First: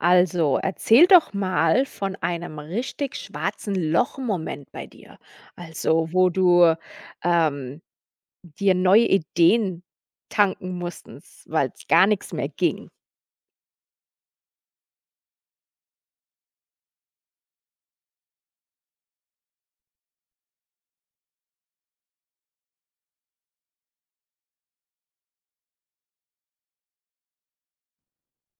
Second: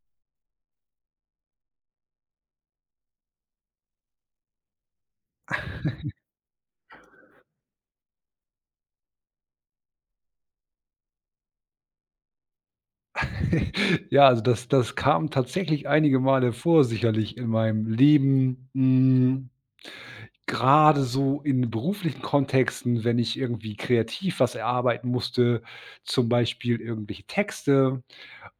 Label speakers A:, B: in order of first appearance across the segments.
A: Also, erzähl doch mal von einem richtig schwarzen Loch-Moment bei dir. Also, wo du, ähm, dir neue Ideen tanken musstest, weil es gar nichts mehr ging.
B: Ja, also das kam tatsächlich einige Male vor sicherlich in meinem Leben, grade so in beruflichen Kontexten, wenn ich irgendwie kreativ was erarbeiten musste, zum Beispiel irgendwelche Texte.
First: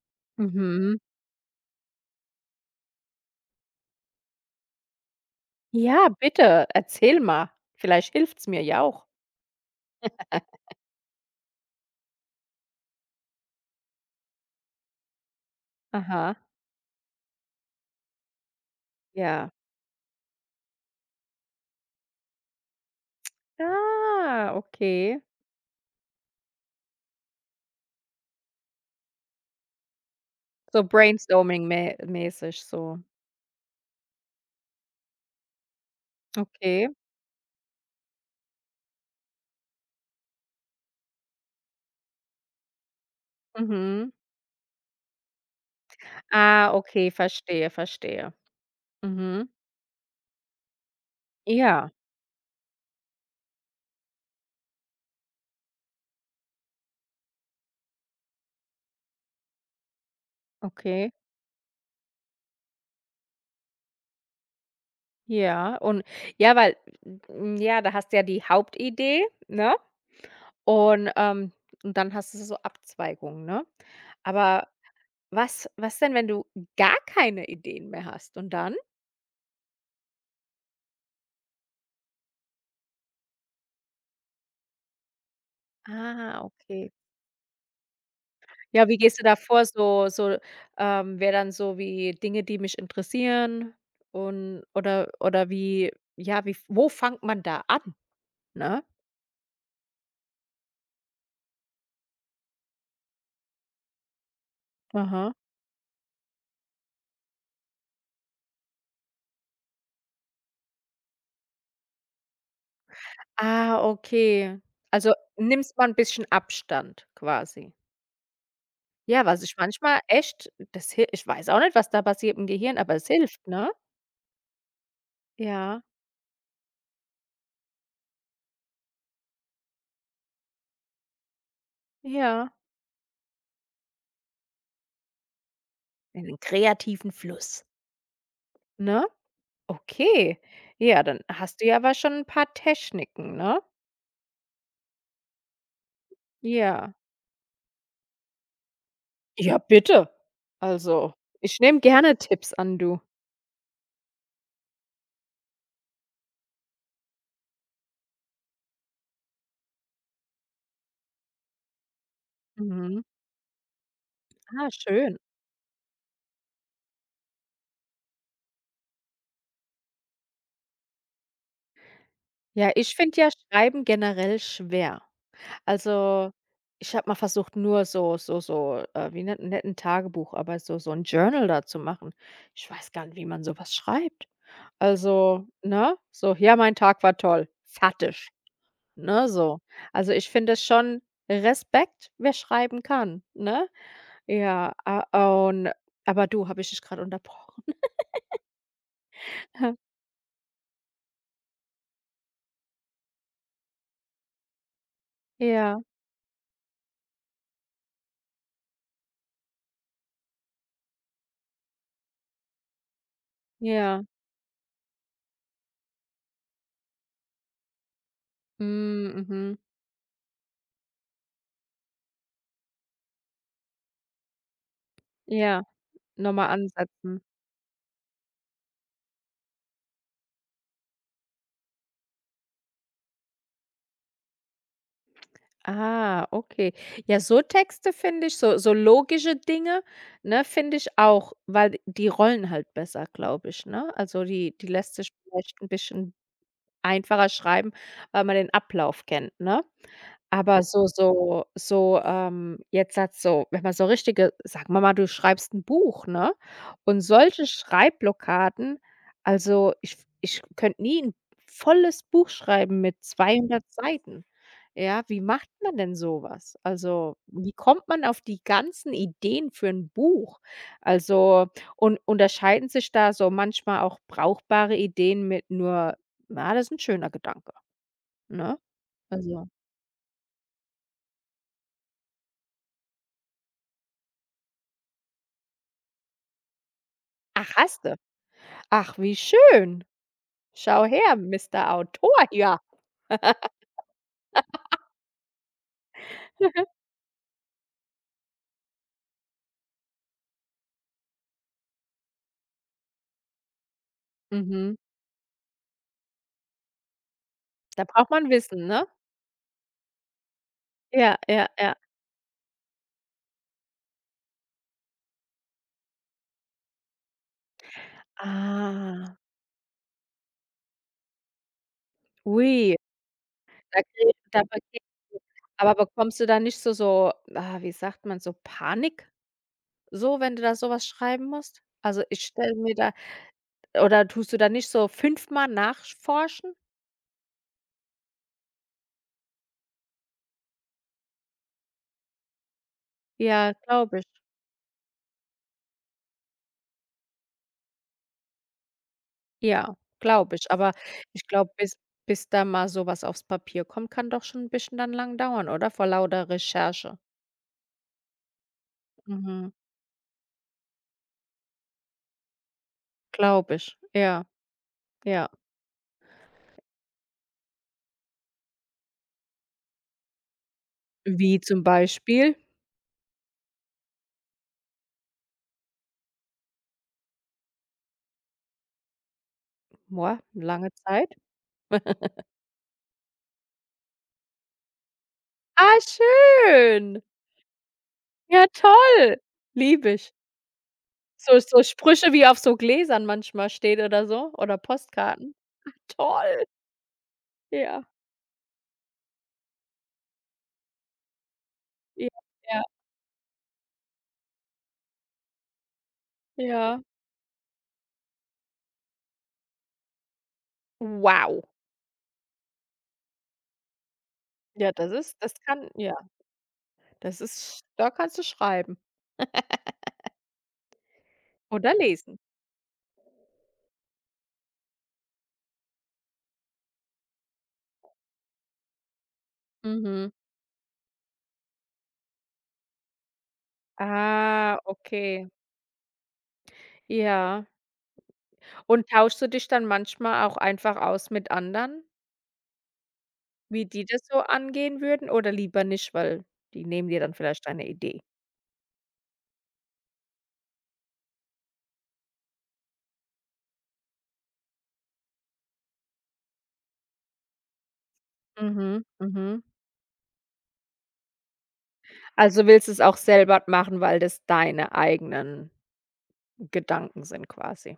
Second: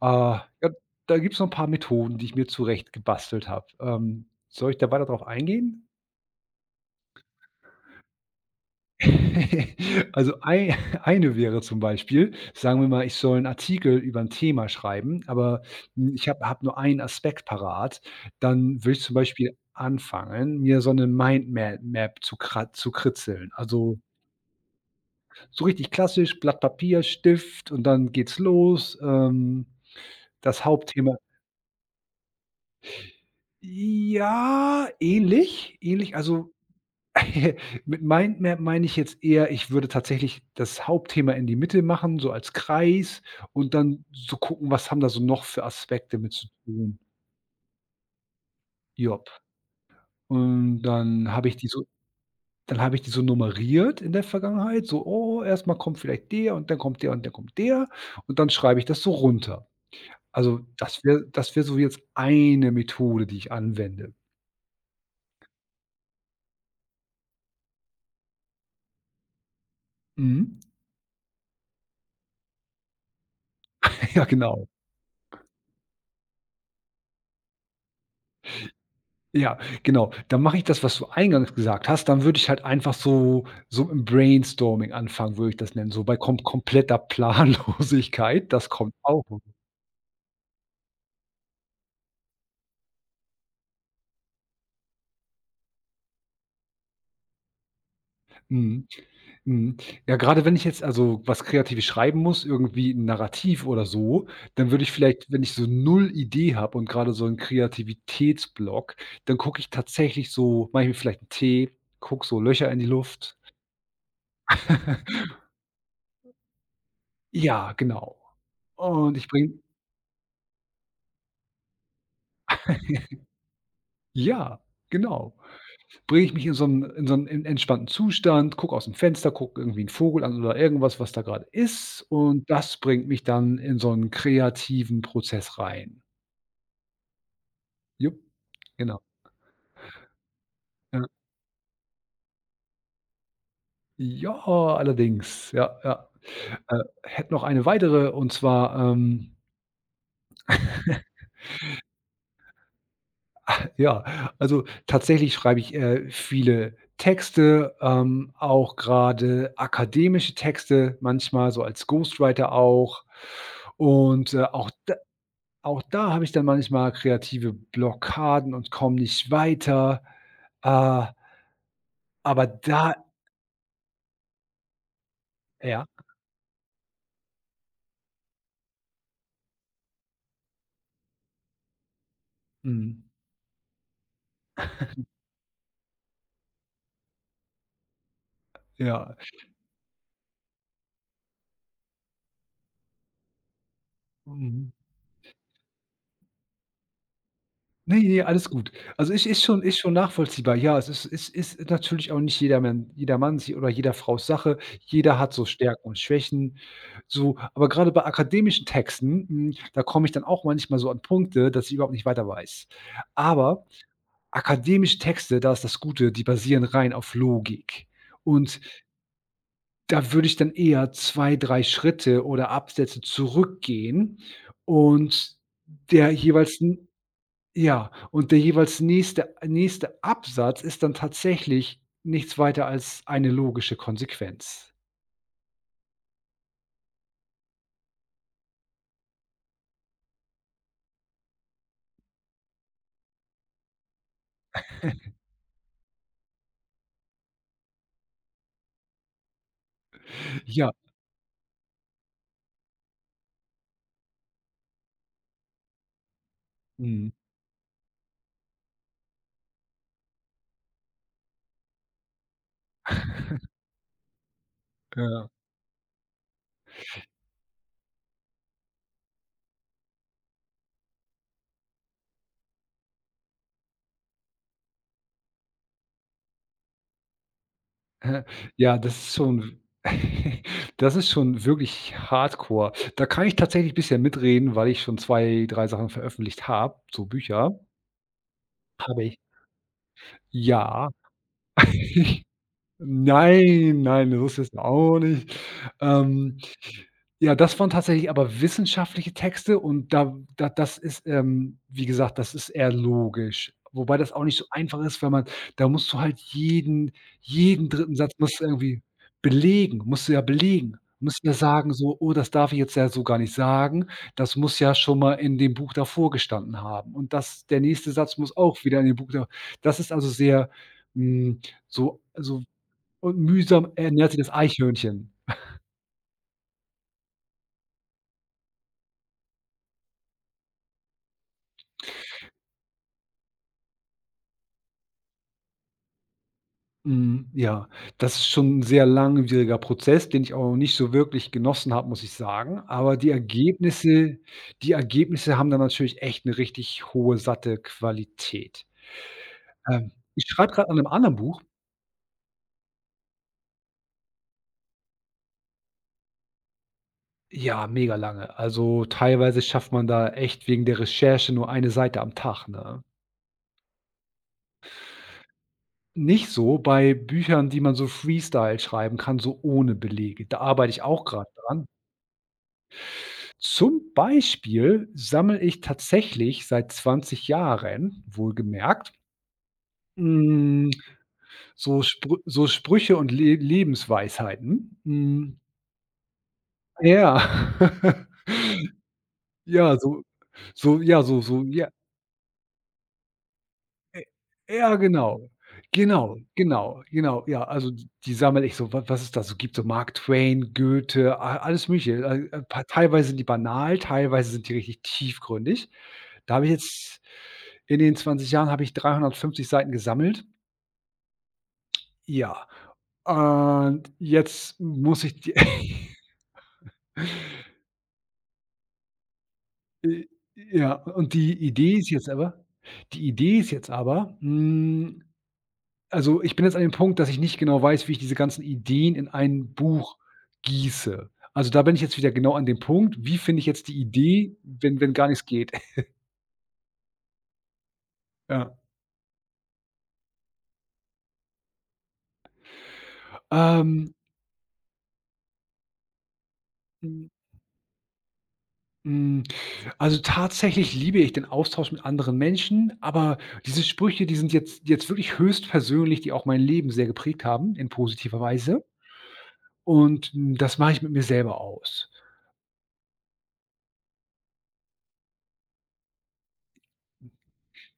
B: Ja,
A: Mhm.
B: da gibt's noch ein paar Methoden, die ich mir zurecht gebastelt habe. Soll ich da weiter drauf eingehen?
A: Ja, bitte, erzähl mal. Vielleicht hilft's mir ja auch.
B: Also, ei eine wäre zum Beispiel, sagen wir mal, ich soll einen Artikel über ein Thema schreiben, aber, ich
A: Aha,
B: habe nur einen Aspekt parat, dann würde ich zum
A: ja.
B: Beispiel anfangen, mir so eine Mindma Map zu kritzeln. Also,
A: Ah, okay.
B: so richtig klassisch, Blatt Papier, Stift und dann geht's los. Das
A: So
B: Hauptthema.
A: brainstorming mäßig so.
B: Ja, ähnlich, ähnlich. Also,
A: Okay.
B: mit Mindmap meine ich jetzt eher, ich würde tatsächlich das Hauptthema in die Mitte machen, so als Kreis und dann
A: Mhm.
B: so gucken, was haben da so noch für Aspekte mit zu
A: Ah,
B: tun.
A: okay, verstehe, verstehe.
B: Jopp.
A: Mhm.
B: Und dann habe ich die so
A: Ja,
B: dann habe ich die so nummeriert in der Vergangenheit, so: „Oh, erst mal kommt vielleicht der und dann kommt der und dann kommt der“ und dann schreibe ich das so runter. Also, das
A: okay.
B: wäre das wäre so jetzt eine Methode, die ich anwende.
A: Ja, und ja, ja, da hast du ja die Hauptidee, ne?
B: Mhm.
A: Und, ähm und dann hast du so Abzweigungen, ne?
B: Ja,
A: Aber
B: genau.
A: was denn, wenn du gar keine Ideen mehr hast und dann?
B: Ja, genau. Dann mache ich das, was du eingangs gesagt hast. Dann würde ich halt einfach so im Brainstorming anfangen, würde ich das nennen, so bei
A: Ah, okay.
B: kompletter Planlosigkeit. Das
A: Ja,
B: kommt
A: wie gehst du
B: auch.
A: da vor? So, wäre dann so wie Dinge, die mich interessieren und oder wie ja, wie wo fängt man da an, ne?
B: Mhm, mhm. Ja, gerade wenn ich jetzt also was Kreatives schreiben muss, irgendwie 'n Narrativ oder so, dann würde ich vielleicht,
A: Aha.
B: wenn ich so null Idee habe und gerade so 'n Kreativitätsblock, dann gucke ich tatsächlich, so mache ich mir vielleicht einen Tee, gucke so Löcher in die Luft.
A: Ah, okay. Also, nimmst mal ein bisschen Abstand
B: Ja,
A: quasi.
B: genau. Und
A: Ja,
B: ich
A: was
B: bringe
A: ich manchmal echt das hi ich weiß auch nicht, was da passiert im Gehirn, aber es hilft, ne?
B: Ja, genau.
A: Ja,
B: Bringe ich mich in so 'n en entspannten Zustand, gucke aus'm Fenster, gucke irgendwie 'n Vogel an oder irgendwas, was da grade ist, und
A: ja.
B: das bringt mich dann in so 'n kreativen Prozess rein.
A: In den kreativen Fluss.
B: Jup, genau.
A: Ne? Okay. Ja,
B: Ja.
A: dann hast du ja aber schon ein paar Techniken, ne?
B: Ja, allerdings. Ja, ja. Äh,
A: Ja.
B: hätte noch eine weitere, und zwar,
A: Ja, bitte. Also, ich nehme gerne Tipps an, du.
B: ja, also, tatsächlich schreibe ich, viele Texte, auch grade akademische Texte, manchmal so als Ghostwriter auch
A: Mhm.
B: und,
A: Ah,
B: auch
A: schön.
B: Da habe ich dann manchmal kreative Blockaden und komme nicht weiter. Äh, aber
A: Ja, ich
B: da,
A: finde ja Schreiben generell schwer.
B: ja,
A: Also, ich habe mal versucht, nur so, wie nennt 'n Tagebuch, aber so ein Journal da zu machen. Ich weiß
B: mhm,
A: gar nicht, wie man so was schreibt. Also, ne, so: „Ja, mein Tag war toll." Fertig,
B: ja,
A: ne, so. Also, ich finde es schon Respekt, wer schreiben kann, ne?
B: mhm.
A: Ja, a und aber du, habe ich dich gerade unterbrochen?
B: Ne, ne, alles gut. Also, ist schon nachvollziehbar. Ja, es ist natürlich auch nicht jedermanns oder jeder Fraus Sache. Jeder hat so
A: Ja,
B: Stärken und Schwächen, so. Aber grade bei akademischen Texten, da komme ich dann auch manchmal so an Punkte, dass ich überhaupt nicht weiter weiß. Aber
A: ja.
B: akademische Texte, da ist das Gute, die basieren rein auf Logik. Und.
A: Mhm, mhm.
B: Da würde ich dann eher 2 3 Schritte oder Absätze zurückgehen und
A: Ja,
B: der
A: nochmal
B: jeweils n
A: ansetzen.
B: ja, und der jeweils nächste Absatz ist dann tatsächlich nichts weiter als eine logische Konsequenz.
A: Ah, okay. Ja, so Texte finde ich, so so logische Dinge, ne, finde ich auch, weil die rollen halt besser, glaube ich, ne? Also, die die lässt sich vielleicht ein bisschen einfacher schreiben, weil man den Ablauf kennt, ne? Aber
B: Ja,
A: so, jetzt hat so wenn man so richtige sagen wir mal, du schreibst ein Buch, ne? Und
B: mhm,
A: solche Schreibblockaden also, ich könnte nie ein volles Buch schreiben mit 200 Seiten. Ja, wie
B: ja,
A: macht man denn sowas? Also, wie kommt man auf die ganzen Ideen für 'n Buch? Also, und unterscheiden sich da so manchmal auch brauchbare Ideen mit nur: „Na, das ist 'n schöner Gedanke",
B: äh,
A: ne?
B: ja, das ist
A: Also
B: schon das ist schon wirklich hardcore. Da kann ich tatsächlich bisschen mitreden, weil ich schon 2 3 Sachen veröffentlicht habe, so
A: ach,
B: Bücher.
A: hast du? Ach,
B: Habe
A: wie
B: ich,
A: schön. Schau
B: ja.
A: her, Mister Autor hier.
B: Nein, nein, so ist es auch nicht. Ähm, ja, das waren tatsächlich aber wissenschaftliche Texte und da das ist, wie gesagt, das ist eher logisch. Wobei das auch nicht so
A: Mhm.
B: einfach ist, weil man da musst du halt jeden
A: Da
B: dritten
A: braucht
B: Satz
A: man
B: musst du
A: Wissen,
B: irgendwie
A: ne?
B: belegen, musst du ja belegen.
A: Ja,
B: Musst ja
A: ja, ja.
B: sagen so: „Oh, das darf ich jetzt ja so gar nicht sagen. Das muss ja schon mal in dem Buch davor gestanden haben und das der nächste Satz muss auch wieder in dem Buch
A: Ah,
B: da“. Das ist also sehr, hm, so so,
A: ui,
B: und mühsam
A: da
B: ernährt
A: krieg
B: sich das
A: da
B: Eichhörnchen.
A: aber bekommst du da nicht so so, ah, wie sagt man, so Panik? So, wenn du da sowas schreiben musst? Also, ich stelle mir da oder tust du da nicht so fünfmal nachforschen?
B: Mhm, ja, das ist schon 'n sehr langwieriger Prozess, den ich auch noch nicht so wirklich genossen habe, muss ich sagen. Aber die
A: Ja, glaube ich.
B: Ergebnisse die Ergebnisse haben dann natürlich echt 'ne richtig hohe, satte Qualität.
A: Ja,
B: Ich
A: glaube ich.
B: schreibe grad
A: Aber
B: an 'nem anderen
A: ich
B: Buch.
A: glaube, bis da mal sowas aufs Papier kommt, kann doch schon 'n bisschen dann lang dauern, oder? Vor lauter Recherche.
B: Ja, mega lange. Also, teilweise
A: Mhm,
B: schafft man da echt wegen der Recherche nur eine Seite am Tag, ne?
A: glaube ich. Ja, ja.
B: Nicht so bei Büchern, die man so Freestyle schreiben kann, so ohne Belege. Da arbeite ich auch grad
A: Wie zum
B: dran.
A: Beispiel?
B: Zum Beispiel sammle ich tatsächlich seit 20 Jahren, wohlgemerkt,
A: Boah,
B: hm,
A: lange Zeit.
B: so Sprüche und Le Lebensweisheiten. Hm,
A: Ah, schön.
B: ja.
A: Ja, toll.
B: Ja,
A: Liebe
B: so,
A: ich.
B: so, ja, so,
A: So
B: so,
A: so
B: ja,
A: Sprüche, wie auf so Gläsern manchmal steht
B: J
A: oder so oder
B: ja, genau.
A: Postkarten.
B: Genau,
A: Toll.
B: genau, genau. Ja, also
A: Ja,
B: d die sammle ich so. Wa was es da so gibt, so Mark Twain, Goethe, a alles Mögliche.
A: ja,
B: Al pa
A: ja,
B: teilweise sind die banal, teilweise sind die richtig tiefgründig. Da habe ich
A: ja.
B: jetzt in den 20 Jahren habe ich 350 Seiten gesammelt.
A: Wow.
B: Ja, und jetzt
A: Ja, das
B: muss
A: ist
B: ich
A: das
B: die.
A: kann ja, das ist da kannst du schreiben
B: Ja, und die Idee
A: oder
B: ist jetzt
A: lesen.
B: aber, die Idee ist jetzt aber, hm Also, ich bin jetzt an dem Punkt, dass ich nicht genau weiß, wie ich diese ganzen Ideen in ein Buch
A: Mhm.
B: gieße. Also, da bin ich jetzt wieder genau an dem Punkt, wie finde ich jetzt die Idee,
A: Ah,
B: wenn gar nichts
A: okay.
B: geht?
A: Ja.
B: Ja.
A: Und tauschst du dich dann manchmal auch einfach aus mit anderen, wie die
B: Ähm,
A: das so angehen würden oder lieber nicht, weil die nehmen dir
B: hm,
A: dann vielleicht deine Idee?
B: hm, also, tatsächlich liebe ich den Austausch mit anderen Menschen, aber diese Sprüche, die sind jetzt wirklich höchst persönlich, die auch mein Leben sehr geprägt haben in positiver Weise
A: Mhm, mhm.
B: und, das mache ich mit mir selber aus.
A: Also willst du's auch selber machen, weil das deine eigenen Gedanken sind quasi?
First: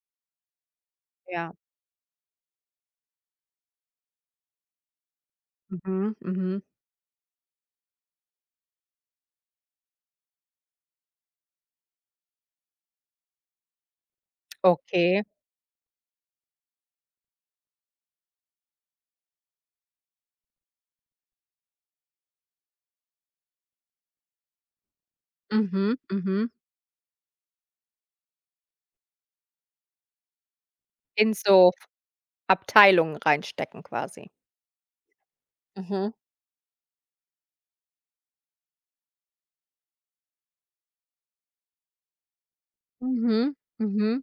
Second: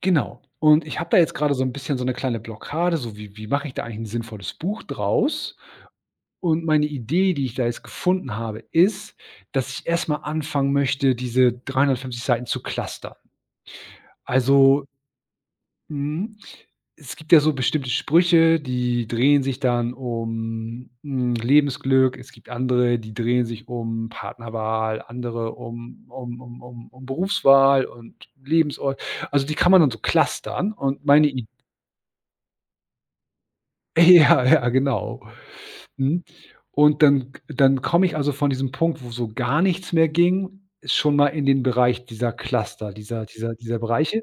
B: Genau. Und ich habe da jetzt
A: Ja.
B: gerade so ein bisschen so eine kleine Blockade, so wie mache ich da eigentlich ein sinnvolles Buch draus?
A: Mhm, mhm.
B: Und meine Idee, die ich da jetzt gefunden habe, ist, dass ich erst mal anfangen möchte, diese 350 Seiten zu clustern. Also,
A: Okay.
B: mhm, es gibt ja so bestimmte Sprüche, die drehen sich dann um, Lebensglück. Es gibt andere, die drehen sich um Partnerwahl, andere
A: Mhm,
B: um um
A: mhm.
B: um um um Berufswahl und Lebensort. Also, die kann man dann so clustern und meine.
A: In so Abteilungen reinstecken quasi.
B: Ja, ja, genau.
A: Mhm.
B: Mhm. Und dann komme ich also von diesem Punkt, wo so gar nichts mehr ging, schon mal in den Bereich dieser Cluster, dieser
A: Mhm,
B: dieser dieser
A: mhm.
B: Bereiche,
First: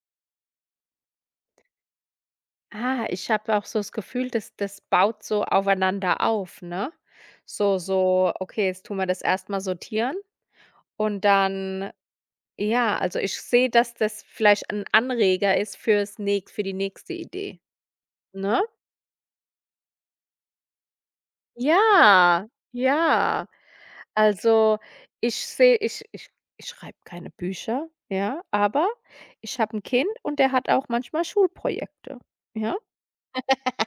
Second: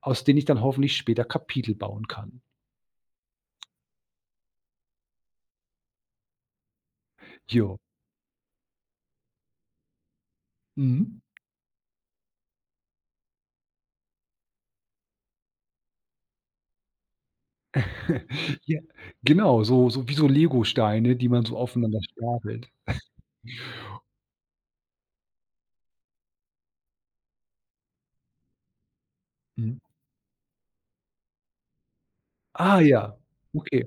B: aus denen ich dann hoffentlich später Kapitel bauen kann.
A: Ah, ich habe auch so das Gefühl, dass das baut so aufeinander auf, ne? So
B: Jo.
A: so: „Okay, jetzt tun wir das erst mal sortieren"
B: Mhm.
A: und dann ja, also, ich sehe, dass das vielleicht ein Anreger ist fürs nächst für die nächste Idee, ne?
B: Ja, genau, so wie so Legosteine, die man so aufeinander
A: Ja,
B: stapelt.
A: ja. Also, ich sehe ich schreibe keine Bücher, ja, aber ich habe
B: Mhm.
A: ein Kind und der hat auch manchmal Schulprojekte, ja?
B: Ah, ja, okay.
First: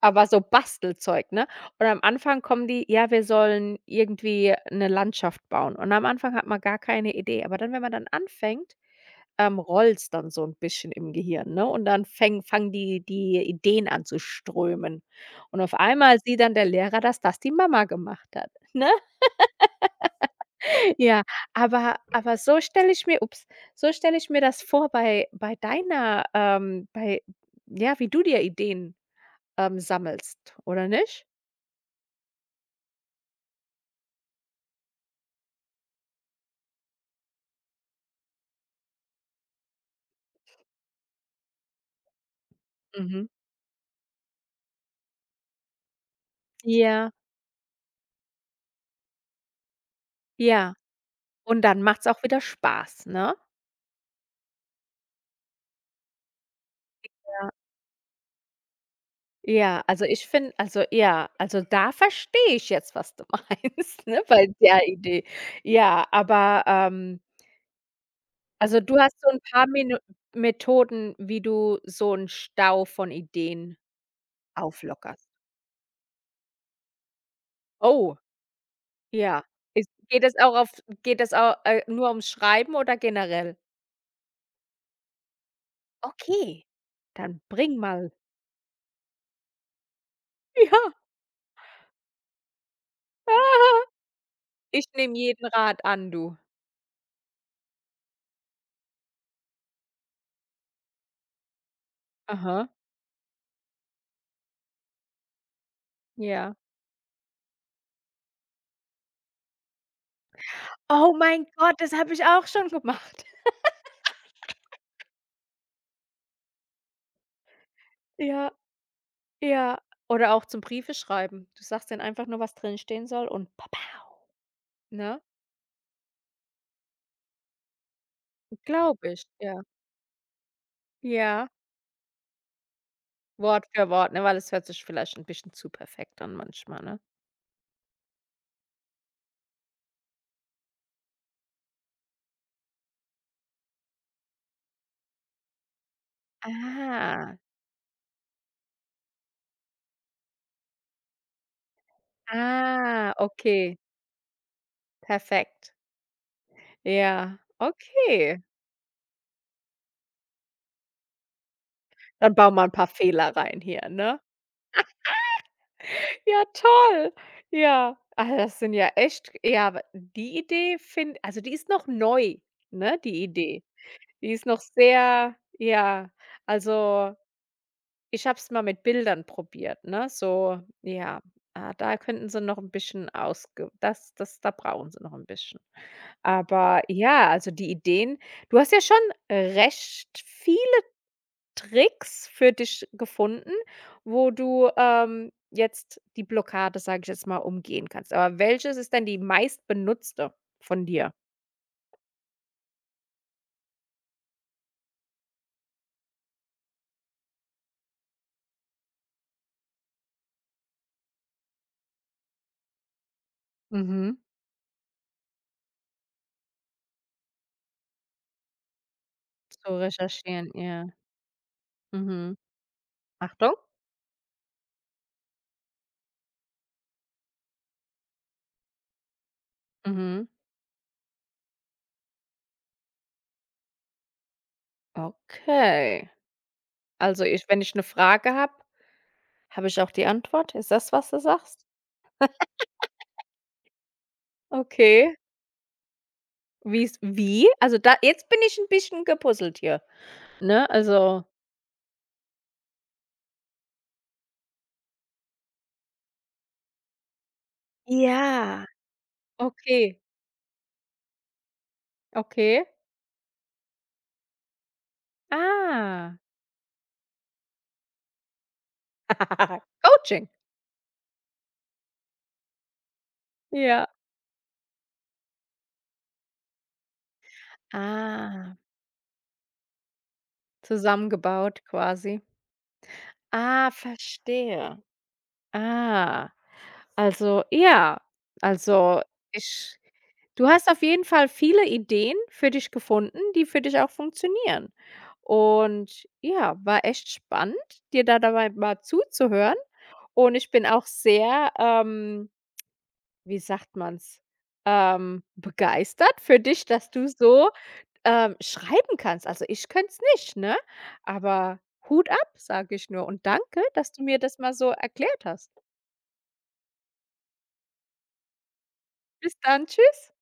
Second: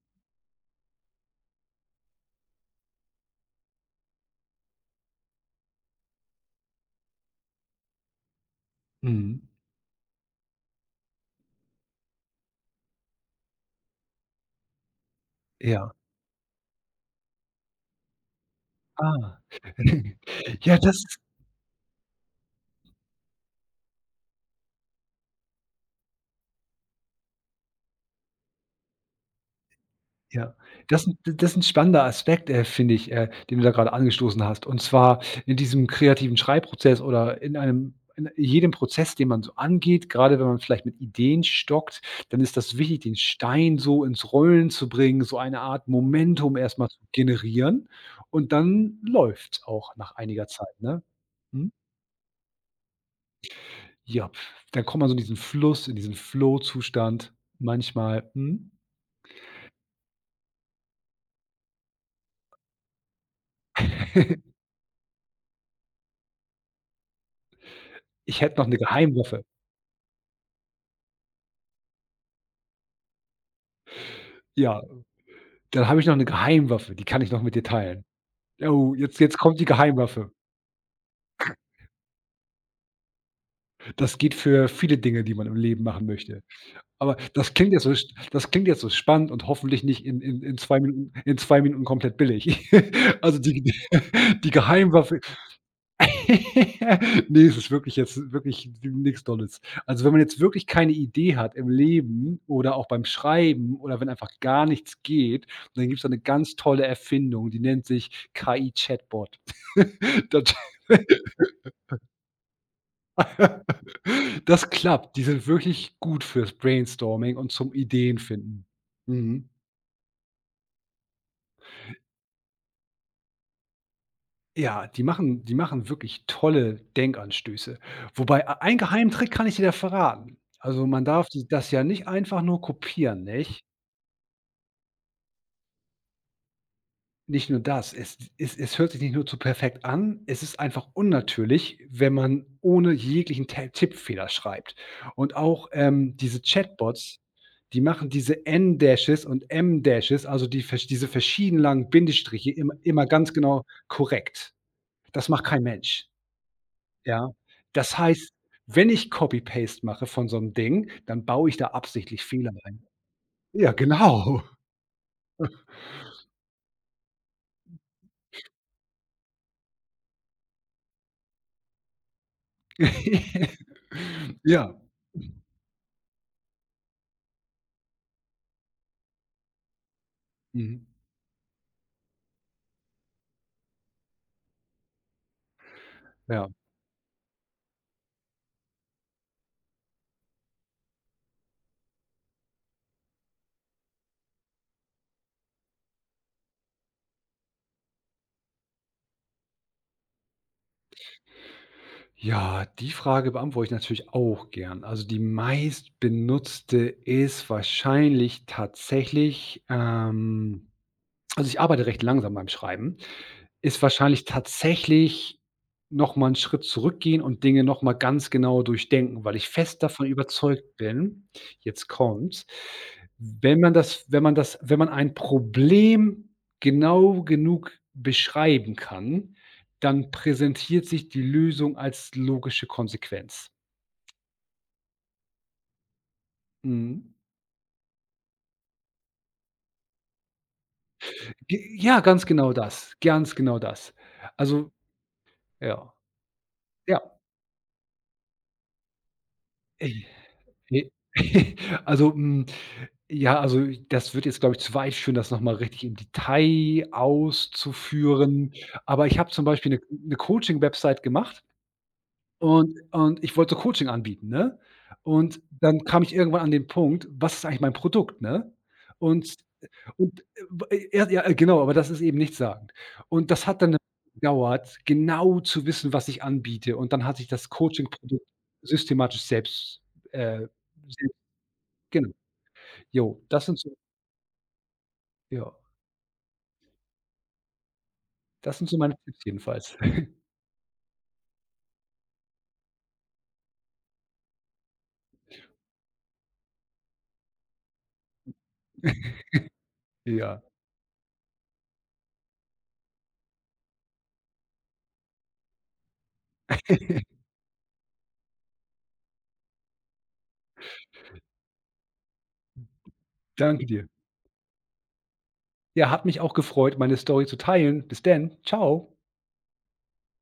A: Aber so Bastelzeug, ne? Und am Anfang kommen die: „Ja, wir sollen irgendwie eine Landschaft bauen." Und am Anfang hat man gar keine Idee. Aber dann, wenn man dann anfängt,
B: Mhm.
A: rollt's dann so ein bisschen im Gehirn, ne? Und dann fängt fangen die Ideen an zu strömen. Und auf
B: Ja.
A: einmal sieht dann der Lehrer, dass das die Mama gemacht hat, ne?
B: Ah. Ja, das
A: Ja, aber so stelle ich mir das vor bei deiner, bei ja, wie du dir Ideen, sammelst,
B: Ja,
A: oder
B: das 'n
A: nicht?
B: spannender Aspekt, finde ich, den du da grade angestoßen hast. Und zwar in diesem kreativen Schreibprozess oder in jedem Prozess, den man so angeht, grade wenn man vielleicht mit Ideen stockt, dann ist das wichtig, den
A: Mhm.
B: Stein so ins Rollen zu bringen, so eine Art Momentum erst mal zu
A: Ja,
B: generieren, und dann läuft's auch nach einiger
A: ja.
B: Zeit, ne?
A: Und
B: Mhm.
A: dann macht's auch wieder Spaß, ne?
B: Ja, dann kommt man so in diesen Fluss, in diesen Flow-Zustand
A: Ja.
B: manchmal. Mhm.
A: Ja, also ich finde also ja, also da verstehe ich jetzt, was du meinst, ne, bei der Idee. Ja, aber,
B: Ich hätte noch 'ne
A: also du hast so ein
B: Geheimwaffe.
A: paar Meno Methoden, wie du so 'n Stau von Ideen
B: Ja.
A: auflockerst.
B: Dann habe ich noch 'ne Geheimwaffe, die kann ich noch mit dir teilen.
A: Oh.
B: Oh, jetzt
A: Ja.
B: kommt die
A: Ist geht
B: Geheimwaffe.
A: es auch auf geht es auch nur ums Schreiben oder generell?
B: Das geht für viele Dinge, die man im Leben machen möchte.
A: Okay.
B: Aber
A: Dann bring mal.
B: das klingt jetzt so spannend und hoffentlich nicht in 2
A: Ja.
B: Minuten in 2 Minuten komplett billig. Also, die
A: Ah,
B: die
A: ich nehme
B: Geheimwaffe.
A: jeden Rat an, du.
B: Ne, es ist wirklich jetzt wirklich nichts Dolles. Also, wenn man jetzt wirklich keine Idee hat im Leben
A: Aha,
B: oder auch beim Schreiben oder wenn einfach gar nichts geht, dann gibt's da eine ganz
A: ja.
B: tolle Erfindung, die nennt sich KI-Chatbot. Das,
A: Oh mein Gott, das habe ich auch schon gemacht.
B: das klappt. Die sind wirklich gut fürs Brainstorming und zum
A: Ja,
B: Ideenfinden. Mhm.
A: ja. Oder auch zum Briefe schreiben. Du sagst dann einfach nur, was drin stehen soll und papau,
B: Ja, die
A: ne?
B: machen die machen wirklich tolle Denkanstöße. Wobei, ei einen
A: Glaube
B: geheimen
A: ich,
B: Trick kann ich
A: ja.
B: dir da verraten. Also, man darf d
A: Ja,
B: das ja nicht einfach nur kopieren, nicht?
A: Wort für Wort, ne, weil es hört sich vielleicht ein bisschen zu perfekt an manchmal, ne?
B: Nicht nur das, es hört sich nicht nur zu perfekt an, es ist einfach unnatürlich, wenn man ohne jeglichen Te Tippfehler schreibt. Und auch, diese Chatbots,
A: Ah,
B: die machen diese N-Dashes und M-Dashes, also diese verschieden langen Bindestriche immer immer
A: ah,
B: ganz genau
A: okay,
B: korrekt. Das macht kein
A: perfekt.
B: Mensch. Ja.
A: Ja,
B: Das heißt,
A: okay.
B: wenn ich Copy Paste mache von so 'nem Ding, dann baue ich da absichtlich
A: Dann
B: Fehler
A: bauen wir ein
B: rein.
A: paar Fehler rein
B: Ja,
A: hier, ne?
B: genau.
A: Ja, toll. Ja. Ah, das sind ja echt ja, aber die Idee finde also, die ist noch neu, ne, die Idee. Die ist noch
B: Ja,
A: sehr ja, also, ich habe es mal mit Bildern probiert, ne, so
B: mhm,
A: ja, ah, da könnten sie noch ein bisschen ausge das da brauchen sie noch ein bisschen.
B: ja.
A: Aber ja, also, die Ideen du hast ja schon recht viel Tricks für dich gefunden, wo du, jetzt die Blockade, sage ich jetzt mal, umgehen kannst. Aber welches ist denn die meistbenutzte von dir?
B: Ja, die Frage beantworte ich natürlich auch gern. Also, die meistbenutzte ist wahrscheinlich tatsächlich, also, ich arbeite recht langsam beim Schreiben, ist
A: Mhm.
B: wahrscheinlich tatsächlich noch mal 'n Schritt zurückgehen und Dinge noch mal ganz genau durchdenken, weil ich
A: Zu
B: fest davon
A: recherchieren,
B: überzeugt
A: ja.
B: bin, jetzt
A: Mhm.
B: kommt's,
A: Achtung.
B: wenn man ein Problem genau genug beschreiben kann, dann
A: Mhm.
B: präsentiert sich die Lösung als logische Konsequenz.
A: Okay.
B: Mhm.
A: Also, ich wenn ich eine Frage habe, habe ich auch die Antwort? Ist das, was du
B: J
A: sagst?
B: Ja, ganz genau das, ganz genau das. Also
A: Okay.
B: ja,
A: Wie's
B: ja.
A: wie? Also, da jetzt bin ich ein bisschen gepuzzelt hier, ne?
B: Ne.
A: Also
B: Also, ja, also, das wird jetzt, glaube ich, zu weit führen, das noch mal richtig im Detail auszuführen.
A: ja.
B: Aber ich habe zum Beispiel 'ne
A: Okay,
B: 'ne Coaching-Website gemacht
A: okay.
B: und ich wollte Coaching anbieten, ne? Und dann kam ich
A: Ah.
B: irgendwann an den Punkt: „Was ist eigentlich mein Produkt“, ne? Und und,
A: Coaching?
B: w ja, genau, aber das ist eben nichtssagend. Und das hat dann
A: Ja.
B: gedauert, genau zu wissen, was ich anbiete. Und dann hatte ich das Coaching-Produkt
A: Ah,
B: systematisch äh, selbst
A: zusammengebaut
B: genau.
A: quasi.
B: Jo, das sind
A: Ah,
B: so,
A: verstehe.
B: ja,
A: Ah, also ja,
B: das sind so meine
A: also
B: Tipps jedenfalls.
A: ich du hast auf jeden Fall viele Ideen für dich gefunden, die für dich auch funktionieren. Und ja, war echt spannend, dir da dabei mal zuzuhören. Und
B: Ja,
A: ich bin auch sehr, wie sagt man's, begeistert für dich, dass du so schreiben kannst. Also, ich könnte es nicht, ne? Aber Hut ab, sage ich nur und danke,
B: danke dir.
A: dass du mir das mal so erklärt hast.
B: Ja, hat mich auch gefreut, meine Story zu teilen. Bis denn. Tschau.
A: Bis dann, tschüss.